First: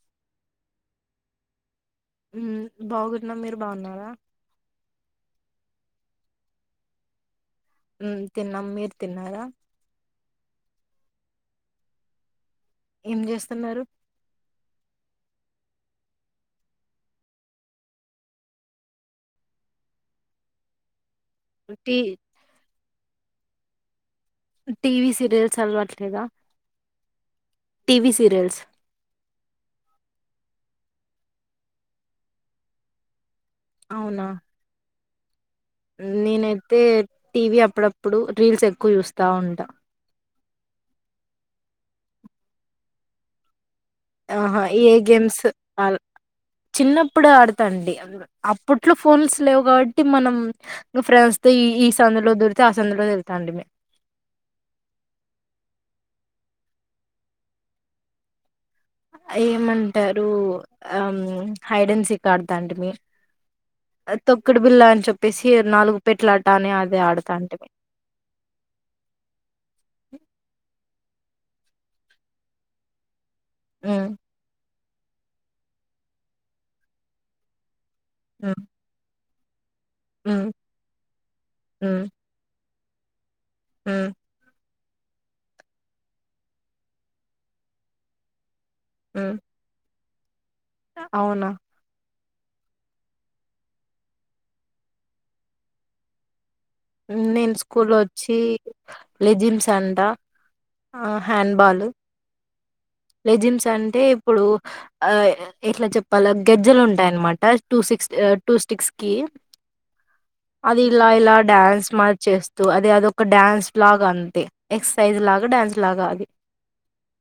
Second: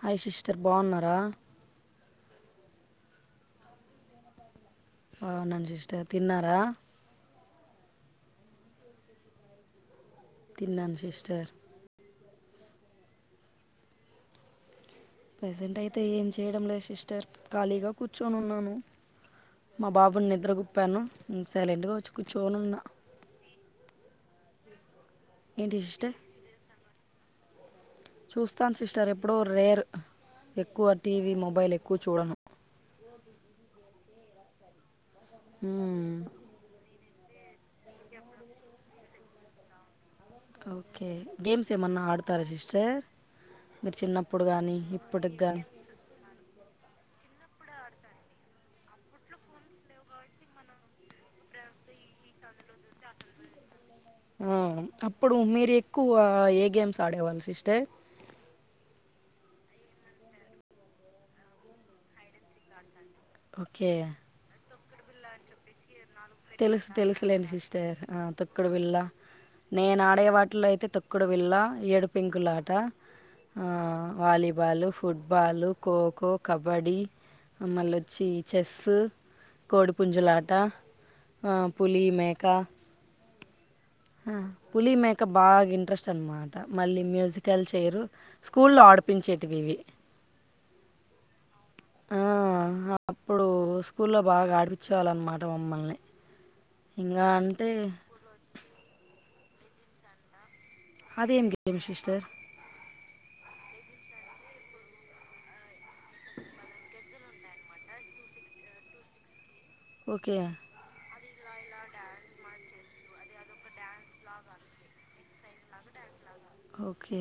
Hi sister బాన్నారా హ్మ్ బాగున్న మీరు బాన్నారా అవునా సిస్టర్ తిన్నారా ఉమ్ తిన్నాం మీరు తిన్నారా తిన్నాన్ సిస్టర్ ఏం చేస్తున్నారు ప్రజెంట్ అయితే ఏం చేయడం లేదు సిస్టర్ ఖాళీగా కూర్చొనున్నాను మా బాబుని నిద్ర గుప్పాను సైలెంట్గా టీ వచ్చి కూర్చోనున్న టీవీ సీరియల్స్ ఏంటి సిస్టర్ అలవట్లేదా టీవీ సీరియల్స్ చూస్తాను. సిస్టర్ ఎప్పుడో రేర్ ఎక్కువ టీవీ మొబైల్ ఎక్కువ, చూడను, అవునా, మ్మ్. నేనైతే, టీవీ అప్పుడప్పుడు, రీల్స్ ఎక్కువ, చూస్తా, ఉంటా, ఓకే, గేమ్స్, ఏమన్నా, ఆడతారా, సిస్టర్, మీరు, చిన్నప్పుడు, ఆహా గానీ ఏ గేమ్స్ ఇప్పటికిగానీ, అల్ చిన్నప్పుడు, ఆడతాండి. అప్పట్లో, ఫోన్స్, లేవు కాబట్టి, మనం, ఫ్రెండ్స్, ఈ, సందులో, దూరితే, ఆ, సందులో, తెళ్తాండి, మీ ఉమ్, అప్పుడు, మీరు, ఎక్కువ, ఏ, గేమ్స్, ఆడేవాళ్ళు, సిస్టర్, ఆ, ఏమంటారు. ఆ, హిడెన్సిక్, అడటంటిమి, మీరు, ఓకే తొక్కుడు, బిల్ల, అని, చెప్పేసి, నాలుగు, పెట్లా, ఆట అని అదే, అడితంటిమి, కుడువిళ్ళ నేను, ఆడే వాటిలో అయితే, తొక్కుడు బిళ్ళ ఏడుపింకులాట, ఆ, హ్మ్ వాలీబాలు, ఫుట్బాలు, ఖోఖో, కబడ్డీ, మళ్ళ వచ్చి, హ్మ్ చెస్సు, హ్మ్ కోడిపుంజులాట, పులి మేక, హు పులి మేక, బాగా, ఇంట్రెస్ట్, అనమాట, మళ్ళీ మ్యూజికల్ చేయిరు, స్కూల్ల్లో, ఆడు హ్మ్ ప్పించేటివి, ఇవి, అవునా, ఆ, అప్పుడు, స్కూల్లో, బాగా, ఆడిపించే, వాళ్ళ, అన్నమాట, మమ్మల్ని, ఇంకా నేను, అంటే స్కూల్లో, వచ్చి, లెజిమ్స్, అంట, అదేం గేమ్ హ్యాండ్బాాలు, సిస్టర్ లెజిమ్స్, అంటే, ఇప్పుడు, ఆ, ఎట్లా, చెప్పాలంటే గెజ్జలు ఉంటాయన్నమాట, టూ సిక్స్ టూ స్టిక్స్ కి ఓకే అది, ఇలా ఇలా డాన్స్ మార్చేస్తూ అది అదిొ ఒక డ్యాన్స్ లాగ అంతే ఎక్సర్సైజ్, లాగా, డ్యాన్స్, లాగా అది ఓకే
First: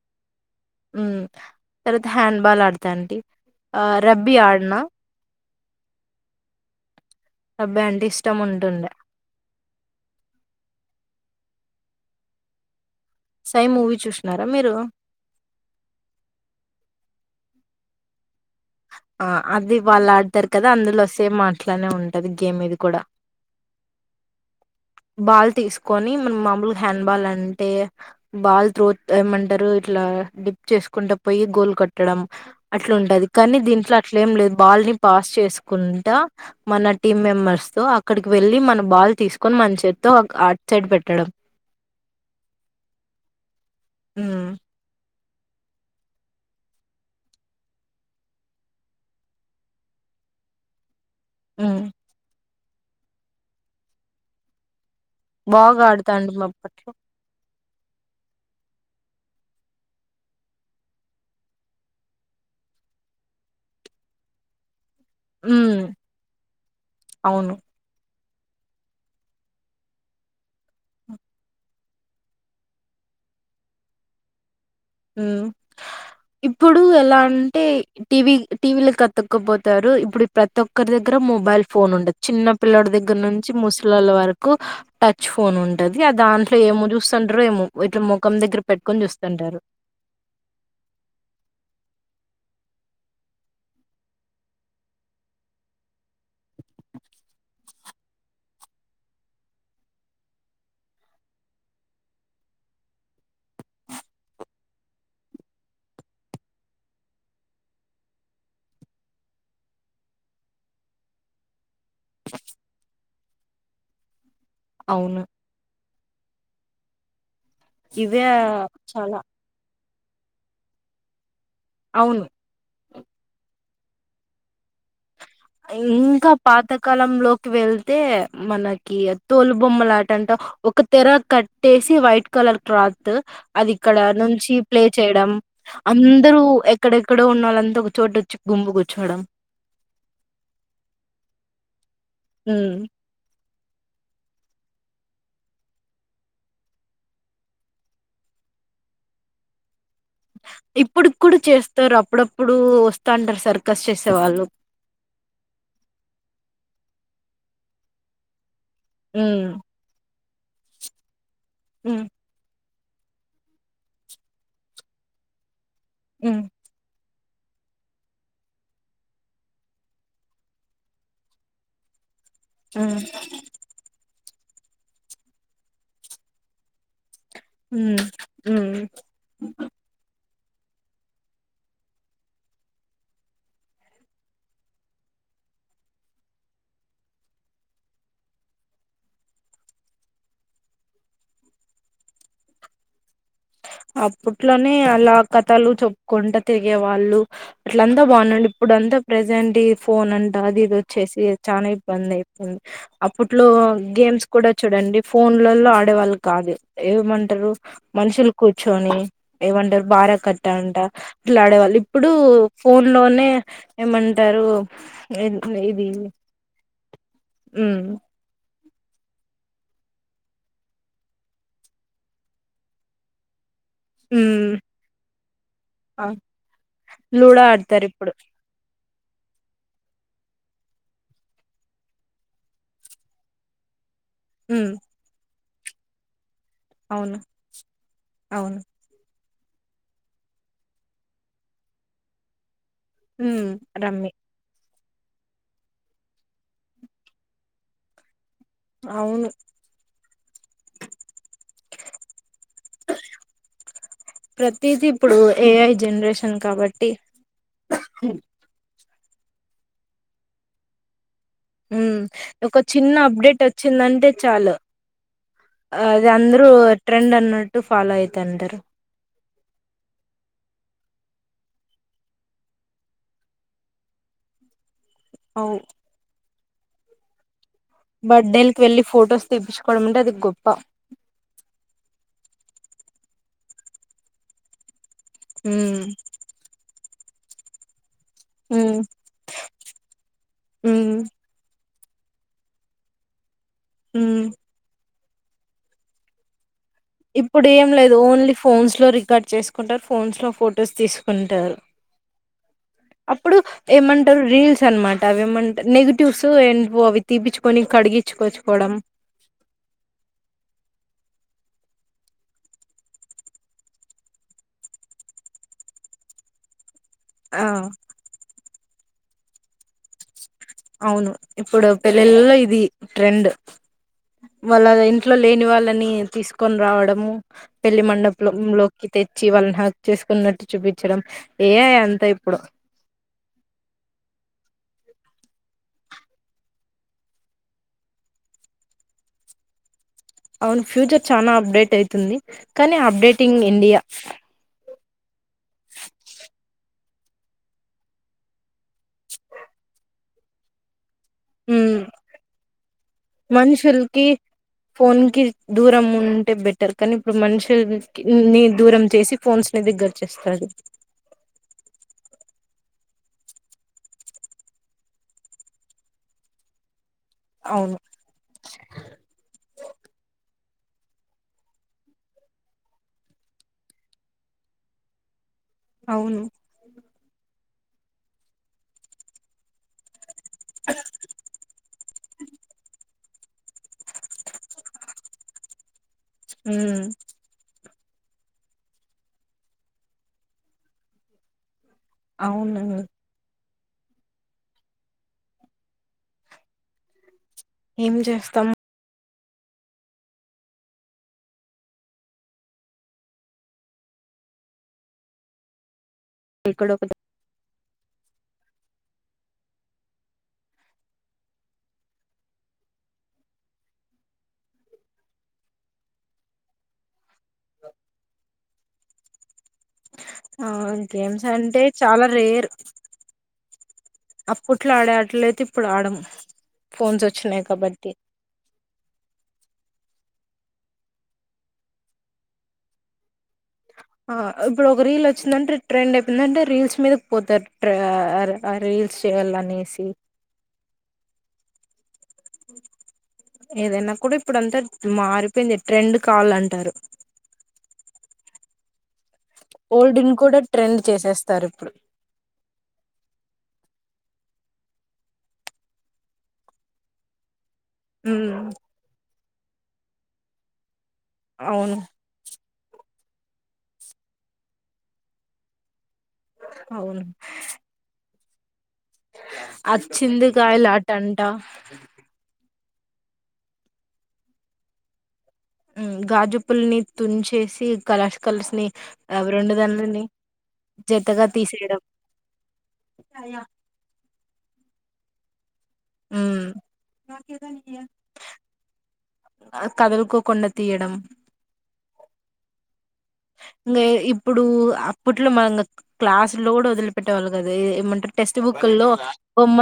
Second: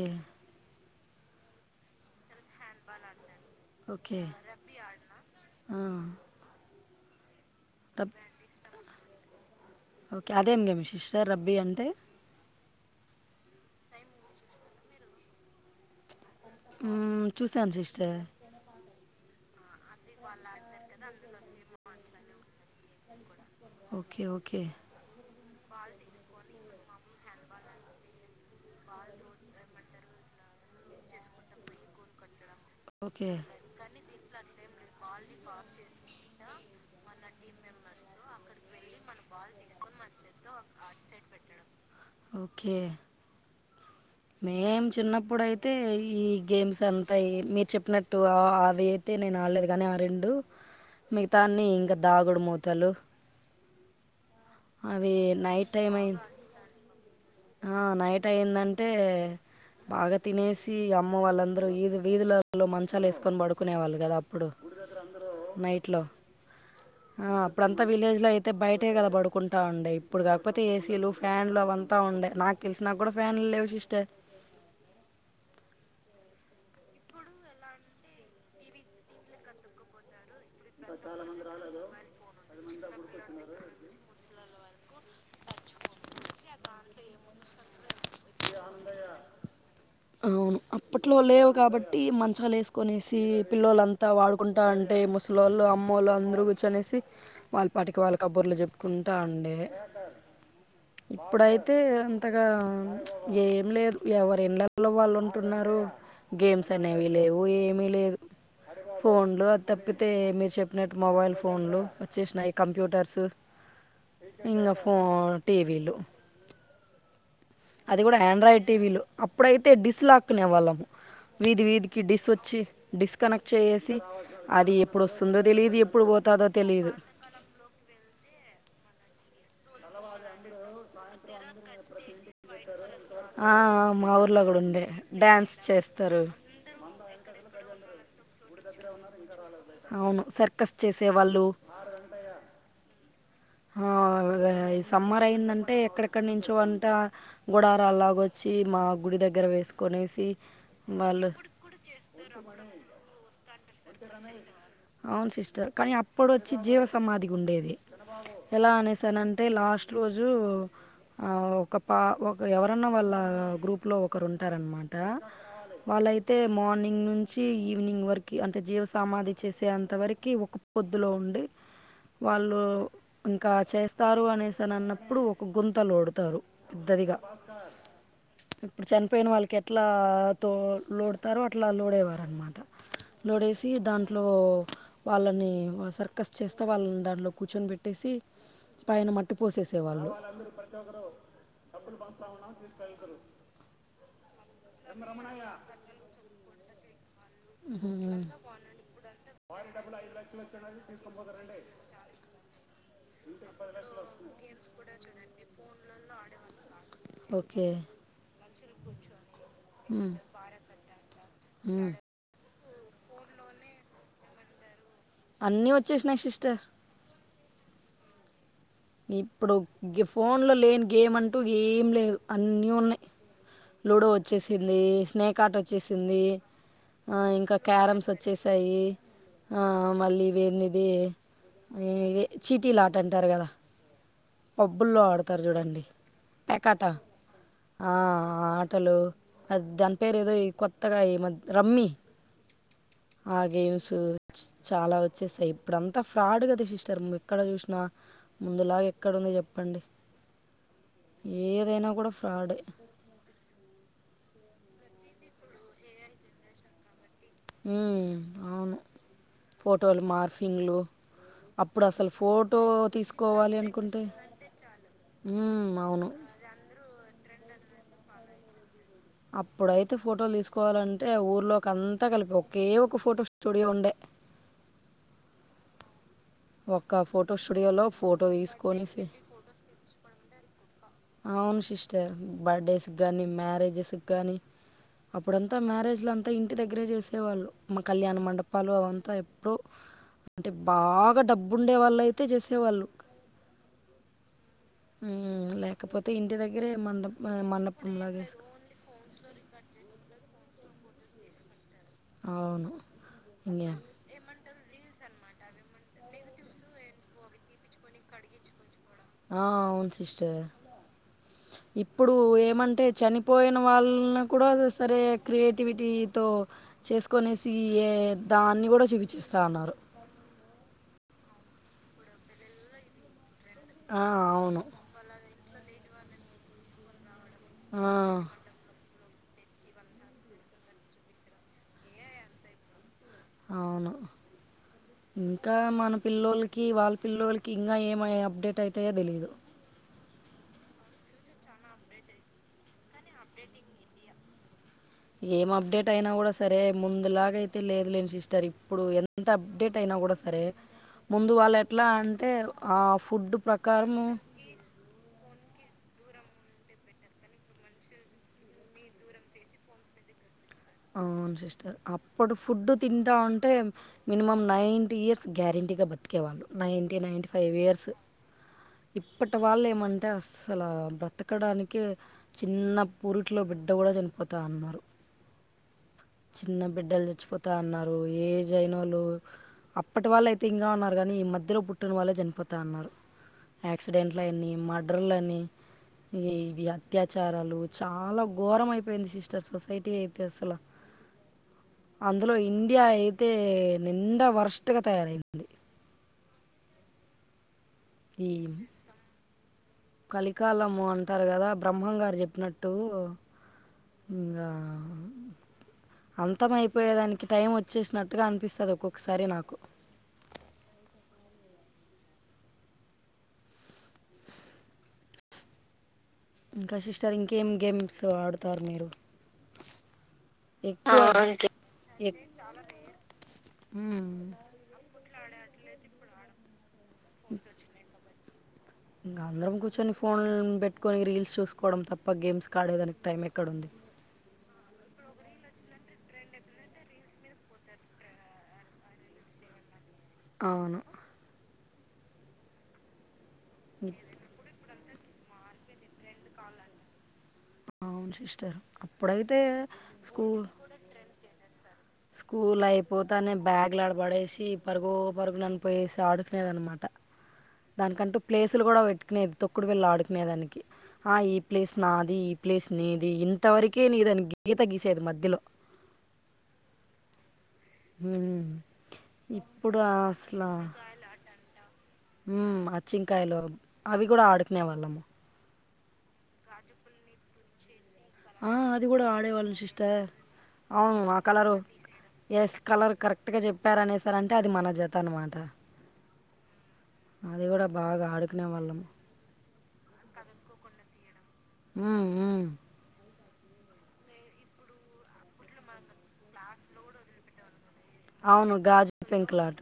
ఉ, తర్వాత, హ్యాండ్ బాల్, ఆడత, అండి ఆ, ఓకే రబ్బీ ఆడాను ఆ, రబ్బీ, అంటే, రబ్ ఇష్టం, ఉంటుండే, ఓకే, అదేం, గేమ్, సిస్టర్, రబ్బీ, అంటే, సై, మూవీ, చూసిన్నారా, మీరు, ఉ, చూశాను. సిస్టర్, ఆ, అది, వాళ్ళు, ఆడతారు, కదా, అందులో, సేమ్, ఆట్లానే ఉంటది. గేమ్, ఇది, కూడా, ఓకే, ఓకే, బాల్, తీసుకొని, మన, మామలుగా, హ్యాండ్ బాల్ అంటే, బాల్, త్రో, ఏమంటరు. ఇట్లా, డిప్, చేసుకుంటా, పోయి, గోల్ కొట్టడం. అట్ల, ఉంటది. ఓకే కానీ, దీంట్లో, అట్లే, ఏం, లేదు, బాల్ ని పాస్, చేసుకుంటా, మన, టీమ్, మెంబెర్స్ తో, అక్కడికి, వెళ్ళి, మన బాల్, తీసుకొని, మన చేతో అటు సైడ్, పెట్టడం. ఓకే, ఉమ్ మేం, చిన్నప్పుడయితే, అయితే, ఈ, గేమ్స్, అంతా, మీరు, చెప్పినట్టు, అవి, అయితే, నేను, ఆడలేదు, గాని ఆ రెండు మిగతా, అన్ని, ఉమ్ ఇంకా, దాగుడు మూతలు, అవేల్ బాగా, ఆడుతాండిమి, అప్పట్లో, ఆ, నైట్, అయిందంటే, బాగా తినేసి అమ్మ వాళ్ళందరూ ఇధు వీధులలో మంచాలు వేసుకొని పడుకునే వాళ్ళు కదా అప్పుడు ఉమ్ నైట్ లో అవును అప్పుడుంత త విలేజ్ లో అయితే బయటే కద పడుకుంటా ఉండే ఇప్పుడు కాకపోతే ఏసీలు ఫ్యాన్లు అవ తా ఉండే నాకు తెలిసి నా కూడా ఫ్యాన్ లెవ్ సిస్టర్ ఉ ఇప్పుడు ఎలా అంటే టీవీ టీవీలో కతుక్కపోతారు ఇప్పుడు ప్రతి ఒక్కరి దగ్గర మొబైల్ ఫోన్ ఉండదు చిన్న పిల్లడి దగ్గర నుంచి ముసలొళ్ళ వారకు కు టచ్ ఫోన్ ఉంటది ఆ దాంట్లో ఏమో చూస్తండరు ఏమో ఇట్ల ముఖం దగ్గర పెట్టుకొని చూస్తుంటారు అవును అప్పట్లో లేవు కాబట్టి మంచాలేసుకనేసి పిల్లలంతా ఆడుకుంటా అంటే ముస లు అమ్మెలు అందరు కూర్చనేసి వాళ్ళపాటికి వాళ్ళ కబుర్లు చెప్పుకుంటా ఉండే ఇప్పుడైతే అంతగా ఏం లేదు ఎవరిల్లళ్లో వాళ్ళు ఉంటున్నారు గేమ్స్ అనేవి లేవు ఏమి లేదు ఫోన్లు అది తప్పితే మీరు చెప్పినట్టు మొబైల్ ఫోన్లు వచ్చేసినాయి కంప్యూటర్స్ ఇంగ ఫ అవును టీవీలు అది కూడా ఇవే ఆండ్రాయిడ్ టీవీలు చాలా అప్పుడైతే డిస్ లాక్నే వాళ్ళము వీధి వీధికి అవును డిస్ వచ్చి డిస్కనెక్ట్ చేేసి అది ఎప్పుడు వస్తుందో తెలిదు ఎప్పుడు ఇంకా పోతుదో తెలిదు పాతకాలంలోకి వెళ్తే మనకి తోలు బొమ్మ లాటంట ఒక తెర కట్టేసి వైట్ కలర్ క్లాత్ ఆ, అది ఇక్కడ మా ఊర్లో నుంచి కూడా ఉండే ప్లే చేయడం డ్యాన్స్ చేస్తారు అందరూ ఇక్కడెక్కడో ఉన్నళ్ంతా ఒక చోటు వచ్చి గుంపు కూర్చోవడం అవును సర్కస్ చేసేవాళ్ళు హ ఆ ఈ సమ్మర్ అయిందంటే ఎక్కడెక్కడ నుంచో అంత గుడారలాగొచ్చి మా గుడి దగ్గర వేసుకనేసి వాళ్ళు సారు అప్పుడప్పుడు వస్తాంటారు సార్ [unintelligible] అవును సిస్టర్ కానీ అప్పుడు వచ్చి జీవ సమాధికి ఉండేది ఎలా అనేసానంటే ఉమ్ లాస్ట్ ప్రతి రోజు ఒక పా ఉమ్ ఒక ఎవరన్నా వాళ్ళ గ్రూప్ లో ఒకరు ఉంటారనమాట వాళ్ళైతే ఉమ్ మార్నింగ్ నుంచి వచ్చి ఈవెనింగ్ వరకు అంటే జీవసమాధి చేసేంత వరకి ఒక పొద్దులో ఉండి వాళ్ళు ఉమ్ ఇంకా చేస్త వస్తారు అనేసిని అన్నప్పుడు ఒక గుంతలోడుతారు పెద్దదిగా ఉమ్ ఉమ్ ఇప్పుడు చనిపోయిన వాళ్ళకి ఎట్లా అట్లా తో లోడతారు అట్లా లోడేవారు అనమాట లోడేసి దాంట్లో వాళ్ళని సర్కస్ చేస్తా వాళ్ళని దాంట్లో కూర్చొని పెట్టేసి పైన మట్టి పోసేసే వాళ్ళు అప్పట్లోనే అలా కథలు చెప్పుకుంటా తిరిగే వాళ్ళు అట్ల అంతా బాగున్నాడి ఇప్పుడు అంతా ప్రజెంట్ ఈ ఫోన్ అంట అది ఇది వచ్చేసి చనా ఇబ్బంది అయిపోంది అప్పట్లో గేమ్స్ కూడా చూడండి ఫోన్లలో ఆడే వాళ్ళు కాదు ఏమంటారు ఓకే మనుషులు కూర్చొని ఏమంటారు బార కట్ట అంట అట్లా ఆడేవాళ్ళు ఇప్పుడు ఫోన్ లోనే ఏమంటారు అన్నీ ఇది వచ్చేసినాయి సిస్టర్ ఉ ఇప్పుడు ఫోన్ లో లేని గేమ్ అంటూ ఏం లేదు అన్నీ ఉన్నాయి లూడో ఉమ్ వచ్చేసింది స్నేకాట్ వచ్చేసింది అ లూడో ఇంకా ఆడతారు క్యారమ్స్ ఇప్పుడు వచ్చేసి వస్తాయి అ మళ్ళీ వేనిది చీటీ ఆట అంటారు గదా ఉమ్ పబ్బుల్లో ఆడతారు చూడండి పేకాట అవును అ అవును ఆటలు అది దాని పేరు ఏదో కొత్తగా ఈ మ రమ్మి ఆ ఉమ్ గేమ్స్ రమ్మి చాలా వచ్చేస్తాయి ఇప్పుడు అంతా ఫ్రాడ్ గదా సిస్టర్ ఎక్కడ చూసిన ముందులా అవును ఇక్కడుంది చెప్పండి ఏదైనా గూడా ఫ్రాడే ప్రతిది ఇప్పుడు ఏఐ జనరేషన్ కాబట్టి ఉ అవును ఫోటోలు మార్ఫింగ్లు ఉ ఒక చిన్న అప్డేట్ తీసుకోవాలి అనుకుంటే వచ్చిందంటే చాలు హ్మ్. అవును. అది అందర్ ఇప్పుడు ట్రెండ్ అన్నట్టు ఫాలో అయితాంటారు అప్పుడైతే ఫోటోలు తీసుకోవాలంటే ఊర్లోకి అంతా కలిపి ఒకే ఒక ఫోటో స్టూడియో ఉండే అవ్ ఒక్క ఫోటో స్టూడియోలో ఫోటో తీసుకొనేసి తీప్పించుకోవడం అంటే అది గొప్ప అవును సిస్టర్ బర్డేస్కి గానీ మ్యారేజెస్ గానీ అప్పుడంతా ఉమ్ మ్యారేజ్ల అంతా ఇంటి దగ్గరే చేసేవాళ్ళు మా కల్యాణ మండపాలు ఉమ్ అవంతా ఎప్పుడో అంటే బాగా డబ్బు ఉండేవాళ్ళు అయితే చేసేవాళ్ళు మ్ మ్ లేకపోతే ఇంటి దగ్గర ఇరే మందం ఇప్పుడు ఏం లేదు ఓన్లీ ఫోన్స్ లో రికార్డ్ చేసుకుంటారు ఫోన్స్ లో ఫొటోస్ తీసుకుంటారు అవును అప్పుడు ఇంకే ఏమం రీల్స్ అనమాట అవి ఏమంటారు నెగిటివ్స్ం నెవో అవి తీపించుకొని కడిగించుకోచ్చుకోవడం ఆ అవును సిస్టర్ ఇప్పుడు ఏమంటే చనిపోయిన వాళ్ళని గూడా సరే క్రియేటివిటీతో ఆ చేసుకునేసి ఏ దాన్ని గూడా చూపించేస్తా అన్నారు అవును ఇప్పుడు పెళ్లిల్లో ఇది ట్రెండ్ ఆ, అవును వాళ్ళ అదే ఇంట్లో లేని వాళ్ళని తీసుకొని రావడ పెళ్లి ఆ, మండపంలో కి తెచ్చి వాళ్ళని హగ్ చేసుకున్నట్టు చూపించడం ఏ ఐ అంతా ఇప్పుడు అవును ఇంకా మన పిల్లోలోకి వాళ్ళ పిల్లలకి ఇంగా ఎం ఐ అప్డేట్ అయితాయో తెలీదు అవును ఫ్యూచర్ చానా అప్డేట్ అయితుంది కానీ అప్పడేటింగ్ ఇండియా ఏం అప్డేట్ అయినా గూడా సరే ముందు లాగ అయితే లేదులే సిస్టర్ ఇప్పుడు ఎంత అప్డేట్ అయినా గూడా సరే ముందు వాళ్ళు ఉమ్ ఎట్లా అంటే ఆ ఫుడ్ ప్రకారము మనుషులకి ఫోన్ కి దూరం ఉంటే బెటర్ కానీ ఇప్పుడు మనుషులు నీ నీ దూరం చేసి ఫోన్స్ నీ దగ్గర చేస్తాది అవును సిస్టర్ అప్పుడు ఫుడ్డు తింటావుంటే మినిమమ్ నైన్టీ ఇయర్స్ గ్యారెంటీ బతికేవాళ్ళు నైంటీ నైన్ంటీ ఫైవ్ అవును ఇయర్స్ ఇప్పటి వాళ్ళు ఏమంటే అసల బ్రతకడానికె చిన్న పూరిట్లో బిడ్డ గూడా చనిపోతా ఉన్నారు అవును చిన్న బిడ్డల్ చచ్చిపోతాన్నారు ఏజ్ అయినోళ్లు అప్పటి వాళ్ళు అయితే ఇంగా ఉన్నారు గానీ ఈ మధ్యలో పుట్టిన వాళ్ళే చన్పోతా ఉన్నారు యాక్సిడెంట్లని మర్డర్లని ఇ ఇవి ఉమ్ అత్యాచ ప్రచారాలు చాలా గోరం అయిపోయింది సిస్టర్ సొసైటీ అయితే అసలు అందులో అవును ఇండియా అయితే నిండ వరస్ట్ గా తయారయింది ఏం చేస్తాం తీమ్ కలికాలము అంటార్ గదా బ్రహ్మంగారు చెప్పినట్టు ఇంగ ఇక్కడ ఒక అంతమయిపోయేదానికి టైం వచ్చేసినట్టుగా అనిపిస్తది ఒక్కొక్కసారి నాకు ఇంకా సిస్టర్ ఇంకేం గేమ్స్ ఆడుతారు మీరు ఆ ఎక్కువ గేమ్స్ అంటే చాలా ఎక్ రేర్ అప్పుడ్ అట్లా ఆడే అట్లయితే ఇప్పుడు ఆడం ఫోన్స్ వచ్చినయ్ కాబట్టి ఇంగ అందరం కూర్చొని ఫోన్ పెట్టుకొని రీల్స్ చూసుకోవడం తప్ప గేమ్స్ కాడేదానికి టైం ఎక్కడుంది హ ఇప్పుడు ఒక రీల్ వచ్చిందంటే ట్రెండ్ అయిపోయిందంటే రీల్స్ మీదక్ పోతార్ ట్ర హర ఆ రీల్స్ చేయాలనేసి అవును ఏదైనా కూడా ఇపుడు అంత మారిపోయింది ట్రెండ్ కావాలంటారు అవున్ సిస్టర్ అప్పుడైతే ఓల్డ్ ను కూడా స్కూల్ ట్రెండ్ చేసెస్తారిప్పుడు స్కూల్ అయిపోతానే బ్యాగు్లు ఆడబడేసి పరుగొ పరుగునన్ పోయేసి ఆడుకునేదాన్మాట దాన్కంటూ ఉమ్ ప్లేసులు కూడా పెట్టుకునేది తొక్కుడు బిళ్ళ ఆడుకునే దానికి ఆ ఈ ప్లేస్ అవును నాది ఈ ప్లేస్ నీది ఇంత వర్కే నీదని గీత గీసేది మధ్యలో అవును హ్మ్ ఇప్పుడు అచ్చింది కాయ్లాటంట ఊమ్ ఆచ్చింకాయ్లు అవి కూడా ఆడ్కునే వాళ్ళమ్ హ్మ్ గాజుపుల్ని తుంచేసి కలర్స్ ఆ! కలర్స్ ని అవి రెండుదాన్లని అవ్ను ఆ కలరు ఎస్ కలర్ కరెక్ట్ గా చెప్ పేర అనేసారంటే అది మన జత అన్మాట బాగా ఆడుకునేవాళ్ళము. ఊమ్ కదుల్కోకుండా తీయడం ఉమ్ ఊమ్ ఇంగ ఇప్పుడు అప్పట్లో మనం ఇంగ క్లాస్ లో కూడా ఓదిలిపెట్టే వాళ్ళు గాదు ఏమంటర్ టెక్స్ట్ అవును. బుక్కుల్లో గాజు పెంకులాట. బొమ్మ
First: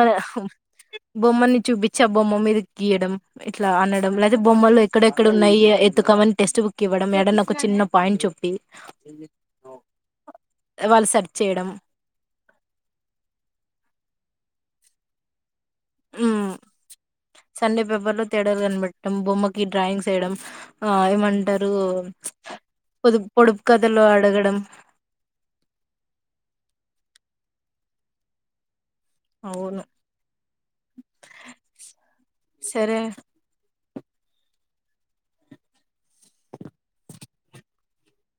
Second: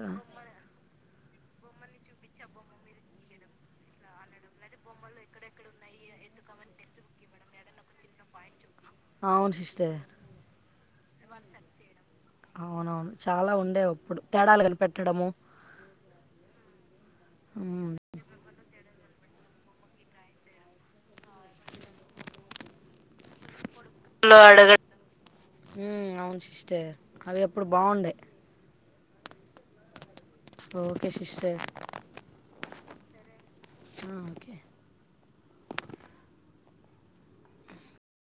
బొమ్మని చూపించి ఆ బొమ్మ మీద గీయడం ఇట్లా అనడం లై బొమ్మలు ఎక్కడెక్కడున్నయ్ఎ ఎత్కమని టెస్ట్ బుక్ ఇవ్వడం ఏడన్నా ఒక చిన్న పాయింట్ చూప్పి అవును సిస్టర్. వాళ్ సర్చ్ చేయ్డం అవునవును చాలా ఉండేవప్పుడు తేడాలు కనిపెట్టడం ఉమ్ సండే హ్మ్. పేపర్ లో తేడాల్ కన్పె బొమ్మకి డ్రాయింగ్స్ ఎయడం ఆ ఏమంటరు పొడుప్ పొడుపు కథలు అడగడం ఊమ్ అవ్ను సిస్టర్ అవి అప్పుడ్ బాగుండే అవ్ను ఓకే సిస్టర్ సరే ఆ ఓకే